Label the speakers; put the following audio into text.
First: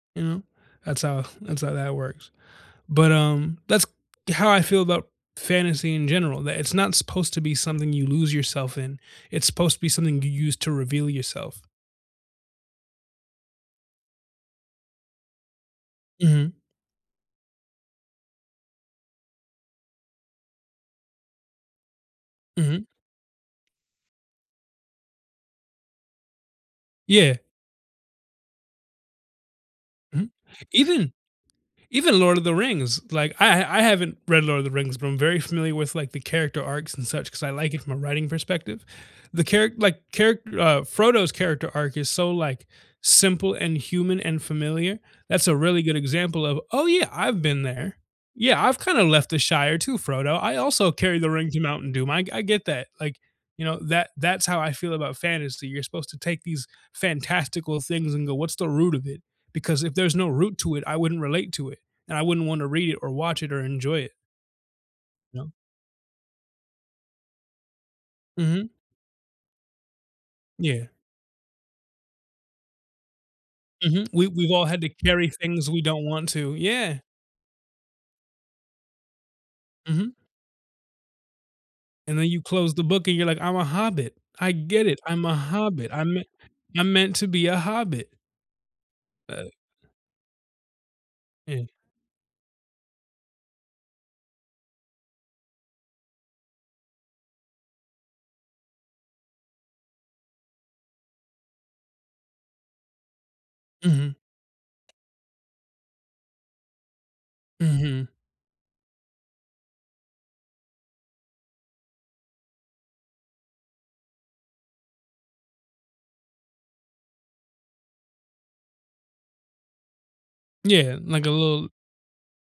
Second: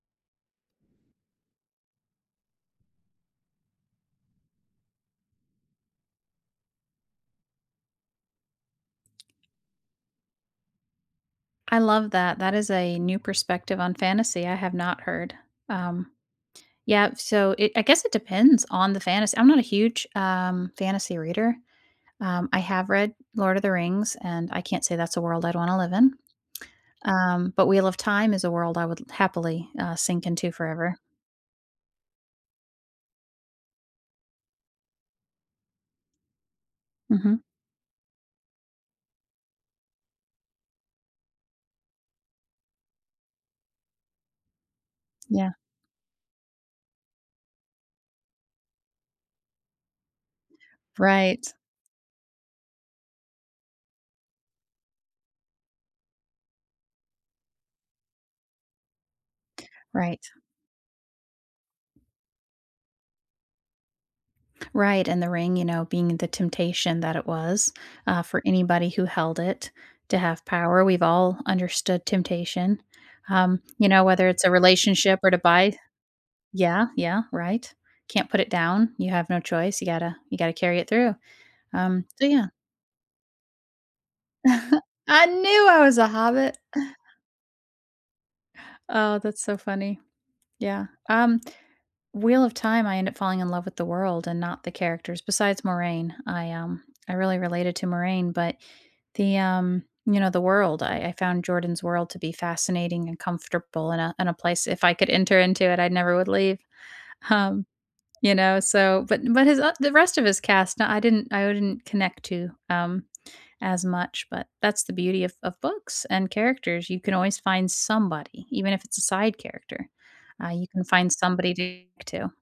Speaker 1: You know? That's how that's how that works. But, um, that's how I feel about fantasy in general, that it's not supposed to be something you lose yourself in, it's supposed to be something you use to reveal yourself.
Speaker 2: I love that, that is a new perspective on fantasy I have not heard, um.
Speaker 1: Mhm.
Speaker 2: Yep, so it I guess it depends on the fantas I'm not a huge, um, fantasy reader. Um, I
Speaker 1: Mhm.
Speaker 2: have read Lord of the Rings, and I can't say that's a world I'd want to live in.
Speaker 1: Yeah.
Speaker 2: Um, but Wheel of Time is a world I would l happily, uh, sink
Speaker 1: Mhm.
Speaker 2: into forever.
Speaker 1: Even even Lord of the Rings, like, I h I haven't read Lord of the Rings, but I'm very familiar with, like, the character arcs and such
Speaker 2: Mhm.
Speaker 1: 'cause I like it from a writing perspective. The charac like, charac uh, Frodo's character arc is so, like, simple and human and familiar. That's
Speaker 2: Yeah.
Speaker 1: a really good example of, "Oh yeah, I've been there. Yeah, I've kind of left the Shire too, Frodo. I also carry the
Speaker 2: Right.
Speaker 1: ring to Mountain Doom." I I get that, like, you know, that that's how I feel about fantasy. You're supposed to take these fantastical things and go, what's the root of it? Because if there's
Speaker 2: Right.
Speaker 1: no root to it, I wouldn't relate to it, and I wouldn't want to read it or watch it or enjoy it.
Speaker 2: Right, and the
Speaker 1: No.
Speaker 2: ring, you know, being the temptation that it was, uh, for
Speaker 1: Mhm.
Speaker 2: anybody who held it to have power;
Speaker 1: Yeah.
Speaker 2: we've all understood temptation. Um, you know,
Speaker 1: Mhm, we
Speaker 2: whether it's
Speaker 1: we've
Speaker 2: a
Speaker 1: all had to
Speaker 2: relationship
Speaker 1: carry
Speaker 2: or to
Speaker 1: things
Speaker 2: buy
Speaker 1: we don't want to,
Speaker 2: Yeah,
Speaker 1: yeah.
Speaker 2: yeah, right. Can't put it down. You have no choice. You
Speaker 1: Mhm.
Speaker 2: gotta you gotta carry it through. Um,
Speaker 1: And then
Speaker 2: so
Speaker 1: you
Speaker 2: yeah.
Speaker 1: close the book and you're like, "I'm a hobbit. I get it, I'm
Speaker 2: I
Speaker 1: a
Speaker 2: knew I
Speaker 1: hobbit,
Speaker 2: was a
Speaker 1: I'm mean
Speaker 2: hobbit.
Speaker 1: I'm meant to be a hobbit."
Speaker 2: Oh, that's
Speaker 1: Uh
Speaker 2: so funny. Yeah, um,
Speaker 1: Mm.
Speaker 2: Wheel of Time, I end up falling in love with the world and not the characters, besides Moiraine. I, um I really related to Moiraine, but the, um, you know, the world, I I found Jordan's world to be fascinating and comfortable in
Speaker 1: Mhm.
Speaker 2: a in a place. If I could enter into it, I never would leave, um,
Speaker 1: Mhm.
Speaker 2: you know, so. But but his o the rest of his cast, nah, I didn't I wouldn't connect to, um, as much, but that's the beauty of of books and characters, you can always find somebody, even if it's a side character, uh, you can
Speaker 1: Yeah,
Speaker 2: find
Speaker 1: like a
Speaker 2: somebody
Speaker 1: little
Speaker 2: to to.